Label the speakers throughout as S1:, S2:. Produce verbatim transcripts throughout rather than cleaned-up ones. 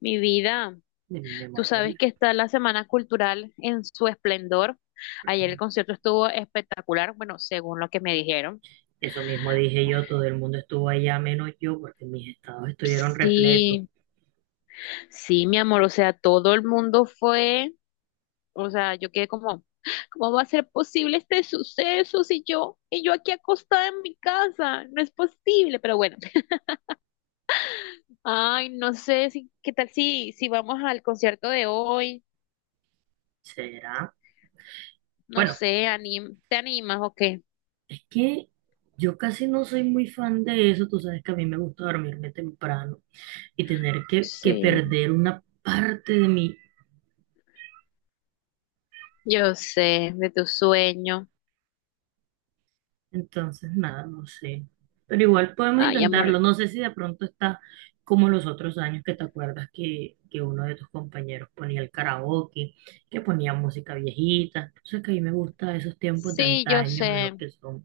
S1: Mi vida,
S2: De mi
S1: tú sabes
S2: Marbella.
S1: que está la Semana Cultural en su esplendor. Ayer el concierto estuvo espectacular, bueno, según lo que me dijeron.
S2: Eso mismo dije yo, todo el mundo estuvo allá menos yo porque mis estados estuvieron repletos.
S1: Sí, sí, mi amor, o sea, todo el mundo fue, o sea, yo quedé como, ¿cómo va a ser posible este suceso si yo, y yo aquí acostada en mi casa? No es posible, pero bueno. Ay, no sé si, ¿qué tal si, si vamos al concierto de hoy?
S2: ¿Será?
S1: No
S2: Bueno,
S1: sé, anim- ¿te animas o qué?
S2: es que yo casi no soy muy fan de eso, tú sabes que a mí me gusta dormirme temprano y tener que, que
S1: Sí.
S2: perder una parte de mi.
S1: Yo sé, de tu sueño.
S2: Entonces, nada, no sé. Pero igual podemos
S1: Ay, amor.
S2: intentarlo. No sé si de pronto está como los otros años, que te acuerdas que, que uno de tus compañeros ponía el karaoke, que ponía música viejita. Entonces, que a mí me gusta esos tiempos de
S1: Sí, yo
S2: antaño en
S1: sé.
S2: los que son.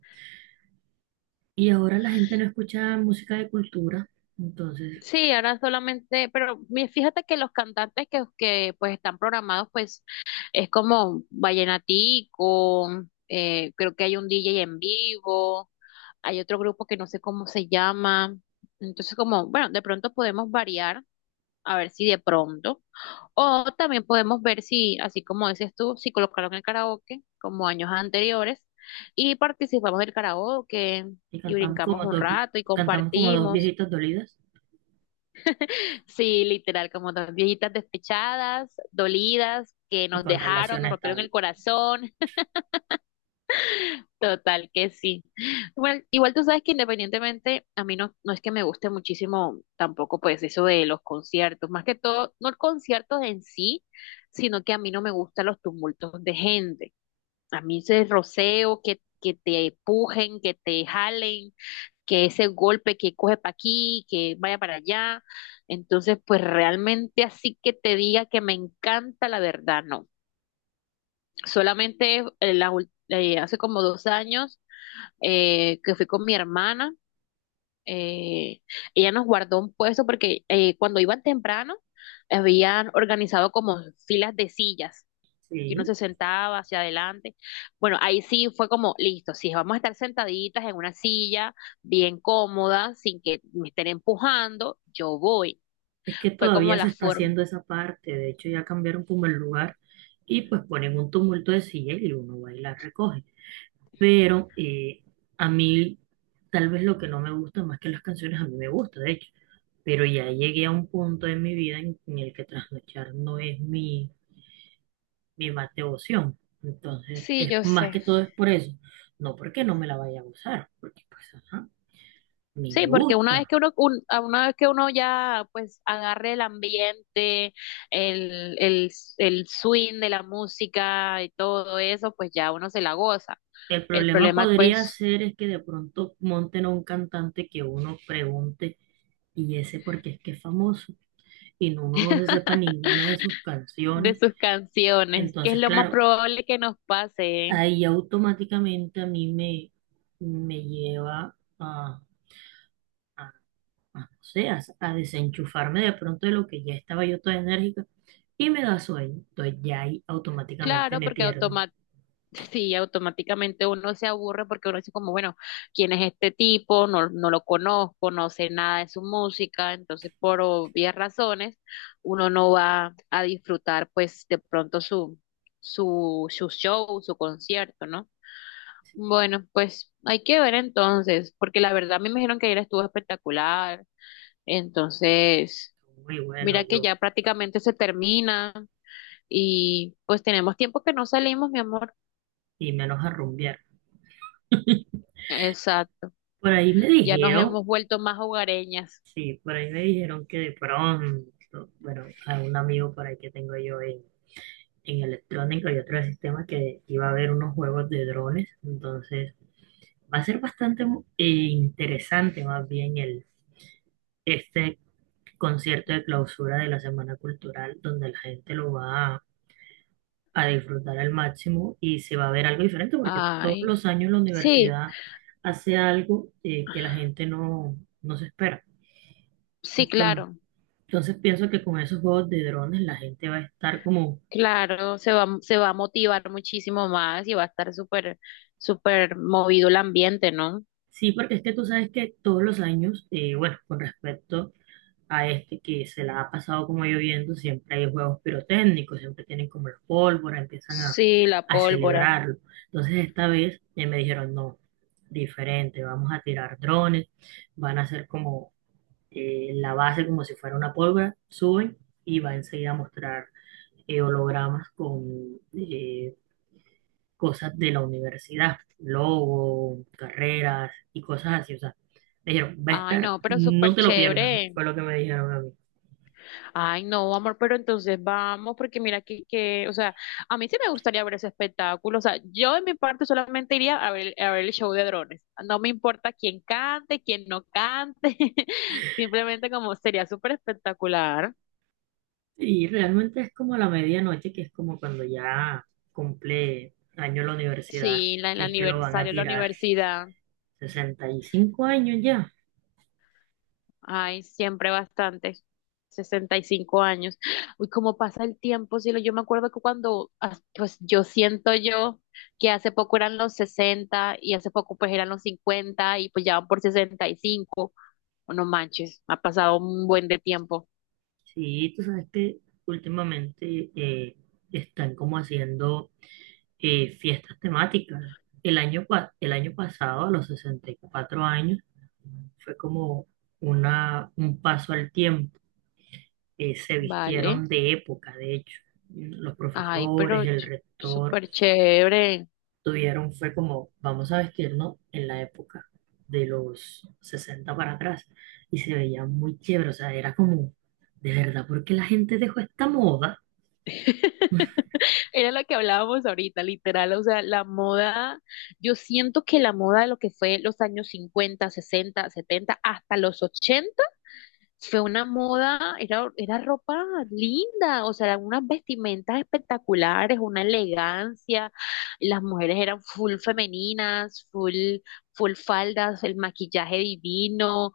S2: Y ahora la gente no escucha música de cultura. Entonces,
S1: Sí, ahora solamente, pero mi- fíjate que los cantantes que, que pues están programados, pues es como Vallenatico, eh, creo que hay un D J en vivo, hay otro grupo que no sé cómo se llama. Entonces, como, bueno, de pronto podemos variar. A ver si de pronto. O también podemos ver si, así como dices tú, si colocaron el karaoke como años anteriores y participamos del karaoke
S2: y
S1: y
S2: cantamos
S1: brincamos
S2: como
S1: un
S2: dos, vi-
S1: rato y
S2: cantamos como dos
S1: compartimos.
S2: viejitas dolidas
S1: Sí, literal, como dos viejitas despechadas, dolidas, que
S2: y
S1: nos
S2: con
S1: dejaron,
S2: relación
S1: nos rompieron
S2: estable.
S1: el corazón. Total que sí. Bueno, igual tú sabes que independientemente, a mí no, no es que me guste muchísimo tampoco pues eso de los conciertos, más que todo, no el concierto en sí, sino que a mí no me gustan los tumultos de gente. A mí ese roceo, que, que te empujen, que te jalen, que ese golpe que coge para aquí, que vaya para allá. Entonces, pues realmente así que te diga que me encanta, la verdad, no. Solamente eh, la ul- eh, hace como dos años eh, que fui con mi hermana. eh, Ella nos guardó un puesto porque eh, cuando iban temprano habían organizado como filas de sillas, que uno
S2: Sí.
S1: se sentaba hacia adelante. Bueno, ahí sí fue como, listo, si vamos a estar sentaditas en una silla bien cómoda, sin que me estén empujando, yo voy.
S2: Es que
S1: Fue como
S2: todavía se
S1: la
S2: está
S1: forma.
S2: haciendo esa parte, de hecho ya cambiaron como el lugar y pues ponen un tumulto de silla y uno va y la recoge. Pero eh, a mí tal vez lo que no me gusta más que las canciones, a mí me gusta de hecho, pero ya llegué a un punto en mi vida, en, en el que trasnochar no es mi, mi más devoción. Entonces
S1: Sí,
S2: es
S1: yo
S2: más que
S1: sé.
S2: todo es por eso, no porque no me la vaya a gozar, porque pues ajá, a mí me
S1: Sí, porque una vez
S2: gusta.
S1: que uno, un- a una vez que uno ya pues agarre el ambiente, el, el, el swing de la música y todo eso, pues ya uno se la goza.
S2: El
S1: El
S2: problema
S1: problema
S2: podría
S1: pues
S2: ser es que de pronto monten a un cantante que uno pregunte, y ese porque es que es famoso y no- uno no se sepa ninguna de sus
S1: de
S2: canciones.
S1: sus canciones, que es
S2: Entonces,
S1: lo más
S2: claro,
S1: probable que nos pase, ¿eh?
S2: ahí automáticamente a mí me, me lleva a, a, no sé, a, a desenchufarme de pronto de lo que ya estaba yo toda enérgica y me da sueño. Entonces ya ahí automáticamente
S1: Claro,
S2: me
S1: porque
S2: pierden.
S1: automa- sí, automáticamente uno se aburre porque uno dice como, bueno, ¿quién es este tipo? No, no lo conozco, no sé nada de su música, entonces por obvias razones uno no va a disfrutar pues de pronto su, su, su show, su concierto, ¿no?
S2: Sí,
S1: Bueno, pues hay que ver entonces, porque la verdad me dijeron que ayer estuvo espectacular, entonces
S2: muy bueno
S1: mira que
S2: yo,
S1: ya prácticamente se termina y pues tenemos tiempo que no salimos, mi amor.
S2: y menos a rumbear.
S1: Exacto.
S2: Por ahí me
S1: Ya nos
S2: dijeron.
S1: hemos vuelto más hogareñas.
S2: Sí, por ahí me dijeron que de pronto, bueno, a un amigo por ahí que tengo yo en, en electrónica y otro sistema, que iba a haber unos juegos de drones. Entonces va a ser bastante mu- eh, interesante más bien el, este concierto de clausura de la Semana Cultural, donde la gente lo va a, a disfrutar al máximo y se va a ver algo diferente, porque todos
S1: Ay,
S2: los años la
S1: sí,
S2: universidad hace algo, eh, que la gente no, no se espera.
S1: sí, claro,
S2: Entonces pienso que con esos juegos de drones la gente va a estar como,
S1: claro, se va, se va a motivar muchísimo más y va a estar súper, súper movido el ambiente, ¿no?
S2: sí, porque es que tú sabes que todos los años, eh, bueno, con respecto a este que se la ha pasado como lloviendo, siempre hay juegos pirotécnicos, siempre tienen como la pólvora, empiezan a,
S1: Sí, la
S2: a
S1: pólvora.
S2: celebrarlo. Entonces esta vez eh, me dijeron, no, diferente, vamos a tirar drones, van a hacer como eh, la base como si fuera una pólvora, suben y va enseguida a mostrar eh, hologramas con eh, cosas de la universidad, logo, carreras y cosas así. O sea, me dijeron, va a
S1: Ay,
S2: estar,
S1: no, pero
S2: no
S1: súper
S2: te lo pierdas,
S1: chévere.
S2: fue lo que me dijeron a mí.
S1: Ay, no, amor, pero entonces vamos, porque mira que, que, o sea, a mí sí me gustaría ver ese espectáculo, o sea, yo en mi parte solamente iría a ver, a ver el show de drones, no me importa quién cante, quién no cante, simplemente como sería súper espectacular,
S2: Y realmente es como a la medianoche, que es como cuando ya cumple año la universidad,
S1: sí, la, el
S2: que es que lo van a
S1: aniversario, la
S2: tirar,
S1: universidad.
S2: sesenta y cinco años ya.
S1: Ay, siempre bastante. Sesenta y cinco años. Uy, cómo pasa el tiempo, cielo. Yo me acuerdo que cuando, ah, pues yo siento yo que hace poco eran los sesenta y hace poco pues eran los cincuenta y pues ya van por sesenta y cinco. Oh, no manches, ha pasado un buen de tiempo.
S2: Sí, tú sabes que últimamente eh, están como haciendo eh, fiestas temáticas. El año, pa- el año pasado, a los sesenta y cuatro años, fue como una, un paso al tiempo. Eh, se
S1: Vale.
S2: vistieron de época, de hecho. Los
S1: Ay, pero
S2: profesores, el
S1: ch-
S2: rector,
S1: súper chévere.
S2: tuvieron, fue como, vamos a vestirnos en la época de los sesenta para atrás. Y se veía muy chévere, o sea, era como, ¿de verdad por qué la gente dejó esta moda?
S1: Era lo que hablábamos ahorita, literal, o sea, la moda, yo siento que la moda de lo que fue los años cincuenta, sesenta, setenta, hasta los ochenta fue una moda, era, era ropa linda, o sea, eran unas vestimentas espectaculares, una elegancia, las mujeres eran full femeninas, full, full faldas, el maquillaje divino,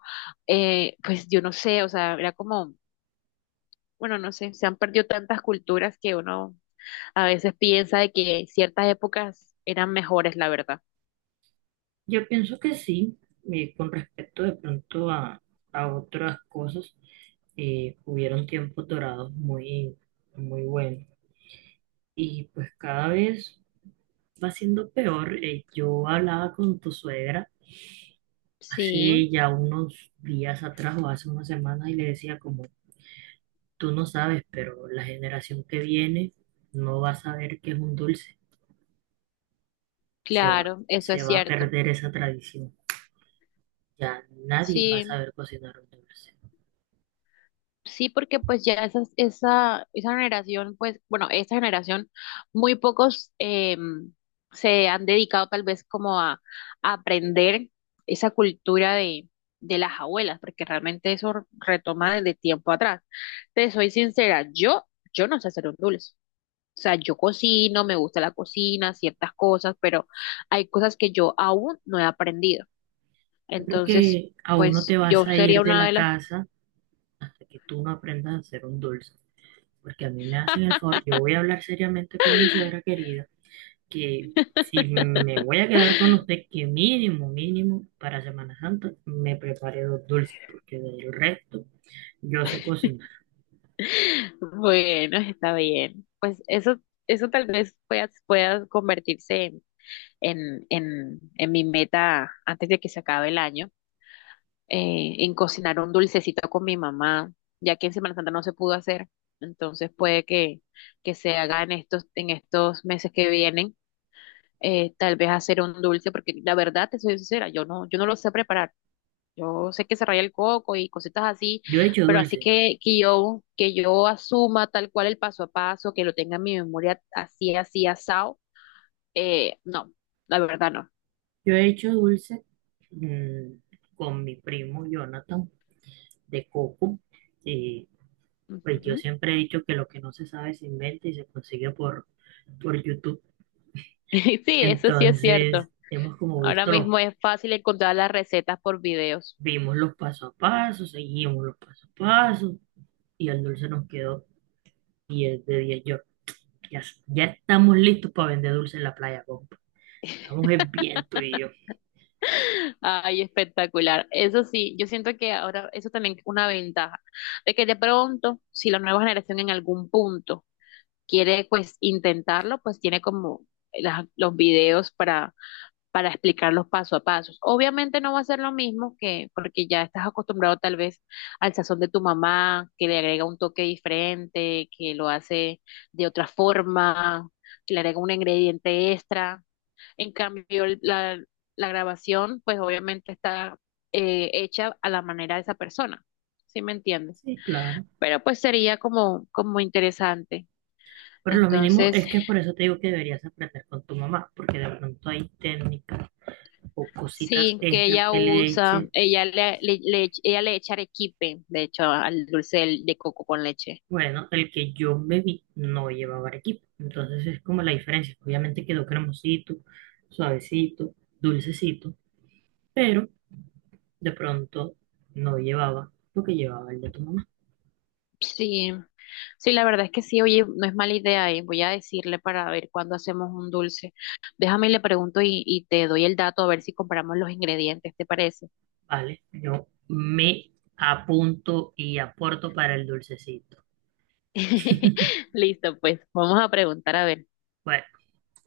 S1: eh, pues yo no sé, o sea, era como... Bueno, no sé, se han perdido tantas culturas que uno a veces piensa de que ciertas épocas eran mejores, la verdad.
S2: Yo pienso que sí, eh, con respecto de pronto a, a otras cosas, eh, hubieron tiempos dorados muy, muy buenos, y pues cada vez va siendo peor. Eh, yo hablaba con tu suegra
S1: Sí,
S2: hace ya unos días atrás, o hace unas semanas, y le decía como, tú no sabes, pero la generación que viene no va a saber qué es un dulce. Se va,
S1: claro, eso
S2: se
S1: es
S2: va a
S1: cierto.
S2: perder esa tradición. Ya nadie va a
S1: Sí,
S2: saber cocinar un dulce.
S1: sí, porque pues ya esas- esa, esa generación, pues, bueno, esta generación, muy pocos em, se han dedicado tal vez como a, a aprender esa cultura de, de las abuelas, porque realmente eso retoma desde tiempo atrás. Te soy sincera, yo, yo no sé hacer un dulce. O sea, yo cocino, me gusta la cocina, ciertas cosas, pero hay cosas que yo aún no he aprendido.
S2: Yo creo
S1: Entonces,
S2: que aún no te
S1: pues yo
S2: vas a
S1: sería
S2: ir de
S1: una
S2: la
S1: de las...
S2: casa hasta que tú no aprendas a hacer un dulce. Porque a mí me hacen el favor, yo voy a hablar seriamente con mi suegra querida, que si me voy a quedar con usted, que mínimo, mínimo, para Semana Santa me prepare dos dulces, porque del resto yo sé cocinar.
S1: Bueno, está bien. Pues eso, eso tal vez pueda, pueda convertirse en, en, en, en mi meta antes de que se acabe el año, eh, en cocinar un dulcecito con mi mamá, ya que en Semana Santa no se pudo hacer. Entonces puede que, que se haga en estos, en estos meses que vienen eh, tal vez hacer un dulce, porque la verdad, te soy sincera, yo no, yo no lo sé preparar. Yo sé que se raya el coco y cositas así,
S2: Yo he hecho
S1: pero así
S2: dulces,
S1: que, que yo, que yo asuma tal cual el paso a paso, que lo tenga en mi memoria así, así, asado, eh, no, la verdad no.
S2: yo he hecho dulces mm, con mi primo Jonathan, de coco, y pues yo
S1: Ujú.
S2: siempre he dicho que lo que no se sabe se inventa y se consigue por, por, YouTube.
S1: Sí, eso sí es cierto.
S2: Entonces, hemos como
S1: Ahora
S2: visto los,
S1: mismo es fácil encontrar las recetas por videos.
S2: vimos los paso a paso, seguimos los paso a paso, y el dulce nos quedó diez de diez. Yo Ya, ya estamos listos para vender dulce en la playa, compa. Estamos en viento y yo.
S1: Ay, espectacular. Eso sí, yo siento que ahora eso también es una ventaja, de que de pronto, si la nueva generación en algún punto quiere pues intentarlo, pues tiene como la- los videos para, para explicarlos paso a paso. Obviamente no va a ser lo mismo que porque ya estás acostumbrado tal vez al sazón de tu mamá, que le agrega un toque diferente, que lo hace de otra forma, que le agrega un ingrediente extra. En cambio, el- la, la grabación pues obviamente está eh, hecha a la manera de esa persona, ¿sí me entiendes?
S2: Sí, claro.
S1: Pero pues sería como, como interesante.
S2: Pero lo mínimo
S1: Entonces,
S2: es que, por eso te digo que deberías aprender con tu mamá, porque de pronto hay técnicas o cositas
S1: sí, que
S2: extras
S1: ella
S2: que le
S1: usa,
S2: eche.
S1: ella le, le- le- ella le echa arequipe, de hecho, al dulce de, de coco con leche.
S2: Bueno, el que yo me vi no llevaba equipo. Entonces es como la diferencia. Obviamente quedó cremosito, suavecito, dulcecito, pero de pronto no llevaba lo que llevaba el de tu mamá.
S1: Sí, sí, la verdad es que sí, oye, no es mala idea, eh, voy a decirle para ver cuándo hacemos un dulce. Déjame y le pregunto y, y te doy el dato a ver si compramos los ingredientes, ¿te parece?
S2: Vale, yo me apunto y aporto para el dulcecito.
S1: Listo, pues, vamos a preguntar a ver.
S2: Bueno.